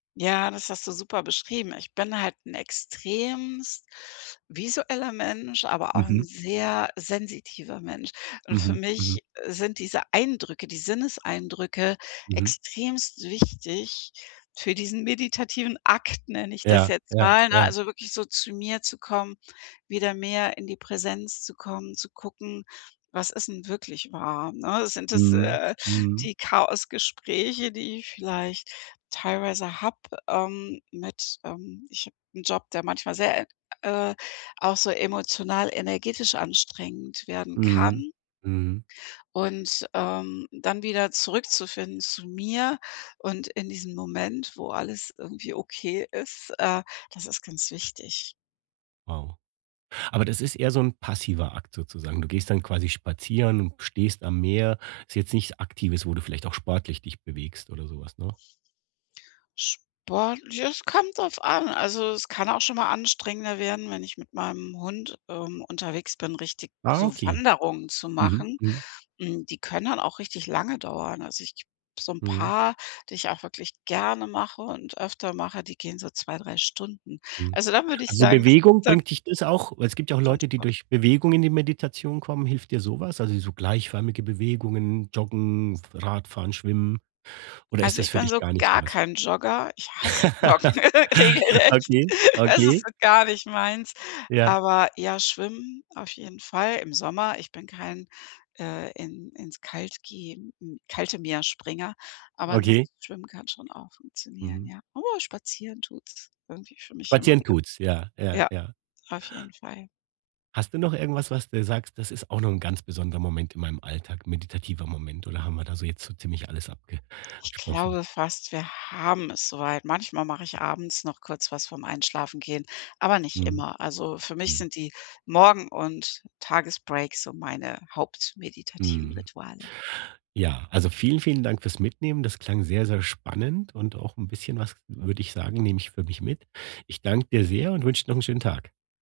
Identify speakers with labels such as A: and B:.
A: Ja, das hast du super beschrieben. Ich bin halt 'n extremst visueller Mensch, aber auch
B: Mhm.
A: 'n sehr sensitiver Mensch. Und für
B: Mhm.
A: mich,
B: Mhm.
A: äh, sind diese Eindrücke, die Sinneseindrücke
B: Mhm.
A: extremst wichtig für diesen meditativen Akt, nenne ich das
B: Ja,
A: jetzt
B: ja
A: mal, ne?
B: ja.
A: Also, wirklich so zu mir zu kommen, wieder mehr in die Präsenz zu kommen, zu gucken, was ist 'n wirklich wahr, ne? Sind das,
B: Mhm.
A: äh,
B: Mhm.
A: die Chaosgespräche, die ich vielleicht teilweise habe, ähm, mit, ähm ich habe 'n Job, der manchmal sehr, ä äh, auch so emotional energetisch anstrengend werden
B: Mhm.
A: kann.
B: Mhm.
A: Und, ähm, dann wieder zurückzufinden zu mir und in diesem Moment, wo alles irgendwie okay ist, äh, das ist ganz wichtig.
B: Wow, aber das ist eher so 'n passiver Akt sozusagen. Du gehst dann quasi spazieren, du stehst am Meer, ist jetzt nichts Aktives, wo du vielleicht auch sportlich dich bewegst oder so was, ne?
A: Sport ja es kommt drauf an. Also, es kann auch schon mal anstrengender werden, wenn ich mit meinem Hund, ähm, unterwegs bin, richtig
B: Ah,
A: so
B: okay.
A: Wanderungen zu
B: Mhm,
A: machen.
B: mhm.
A: Hm, die können dann auch richtig lange dauern. Also, ich so 'n
B: Mhm.
A: paar, die ich auch wirklich gerne mache und öfter mache, die gehen so 2, 3 Stunden.
B: Mhm.
A: Also, da würde ich
B: Also,
A: sagen, dass
B: Bewegung
A: ist dann
B: bringt dich das auch weil es gibt ja auch
A: schon
B: Leute, die
A: Sport.
B: durch Bewegung in die Meditation kommen, hilft dir so was? Also, so gleichförmige Bewegungen, Joggen, Radfahren, Schwimmen oder ist
A: Also,
B: das
A: ich
B: für
A: bin
B: dich
A: so
B: gar nicht so
A: gar
B: was?
A: kein Jogger. Ich hasse Joggen regelrecht.
B: Okay,
A: Das ist
B: okay.
A: so gar nicht meins.
B: Ja.
A: Aber ja, schwimmen auf jeden Fall im Sommer. Ich bin kein, äh, in ins Kalt geh kalte Meer Springer, aber
B: Okay.
A: ansonsten schwimmen kann schon auch funktionieren,
B: Mhm.
A: ja. Aber spazieren tut's irgendwie für mich immer
B: Spazieren
A: wieder.
B: tut's, ja, ja,
A: Ja,
B: ja.
A: auf jeden Fall.
B: Hast du noch irgendwas, was dir sagst: „Das ist auch noch 'n ganz besonderer Moment in meinem Alltag, meditativer Moment“, oder haben wir da so jetzt so ziemlich alles
A: Ich
B: abgesprochen?
A: glaube fast, wir haben es so weit. Manchmal mache ich abends noch kurz was vor 'm Einschlafen gehen, aber nicht
B: Mhm.
A: immer. Also, für mich
B: Mhm.
A: sind die Morgen und Tagesbreaks so meine hauptmeditativen
B: Mhm.
A: Rituale.
B: Ja, also, vielen, vielen Dank fürs Mitnehmen. Das klang sehr, sehr spannend und auch 'n bisschen was, würde ich sagen, nehme ich für mich mit. Ich danke dir sehr und wünsche dir noch 'n schönen Tag.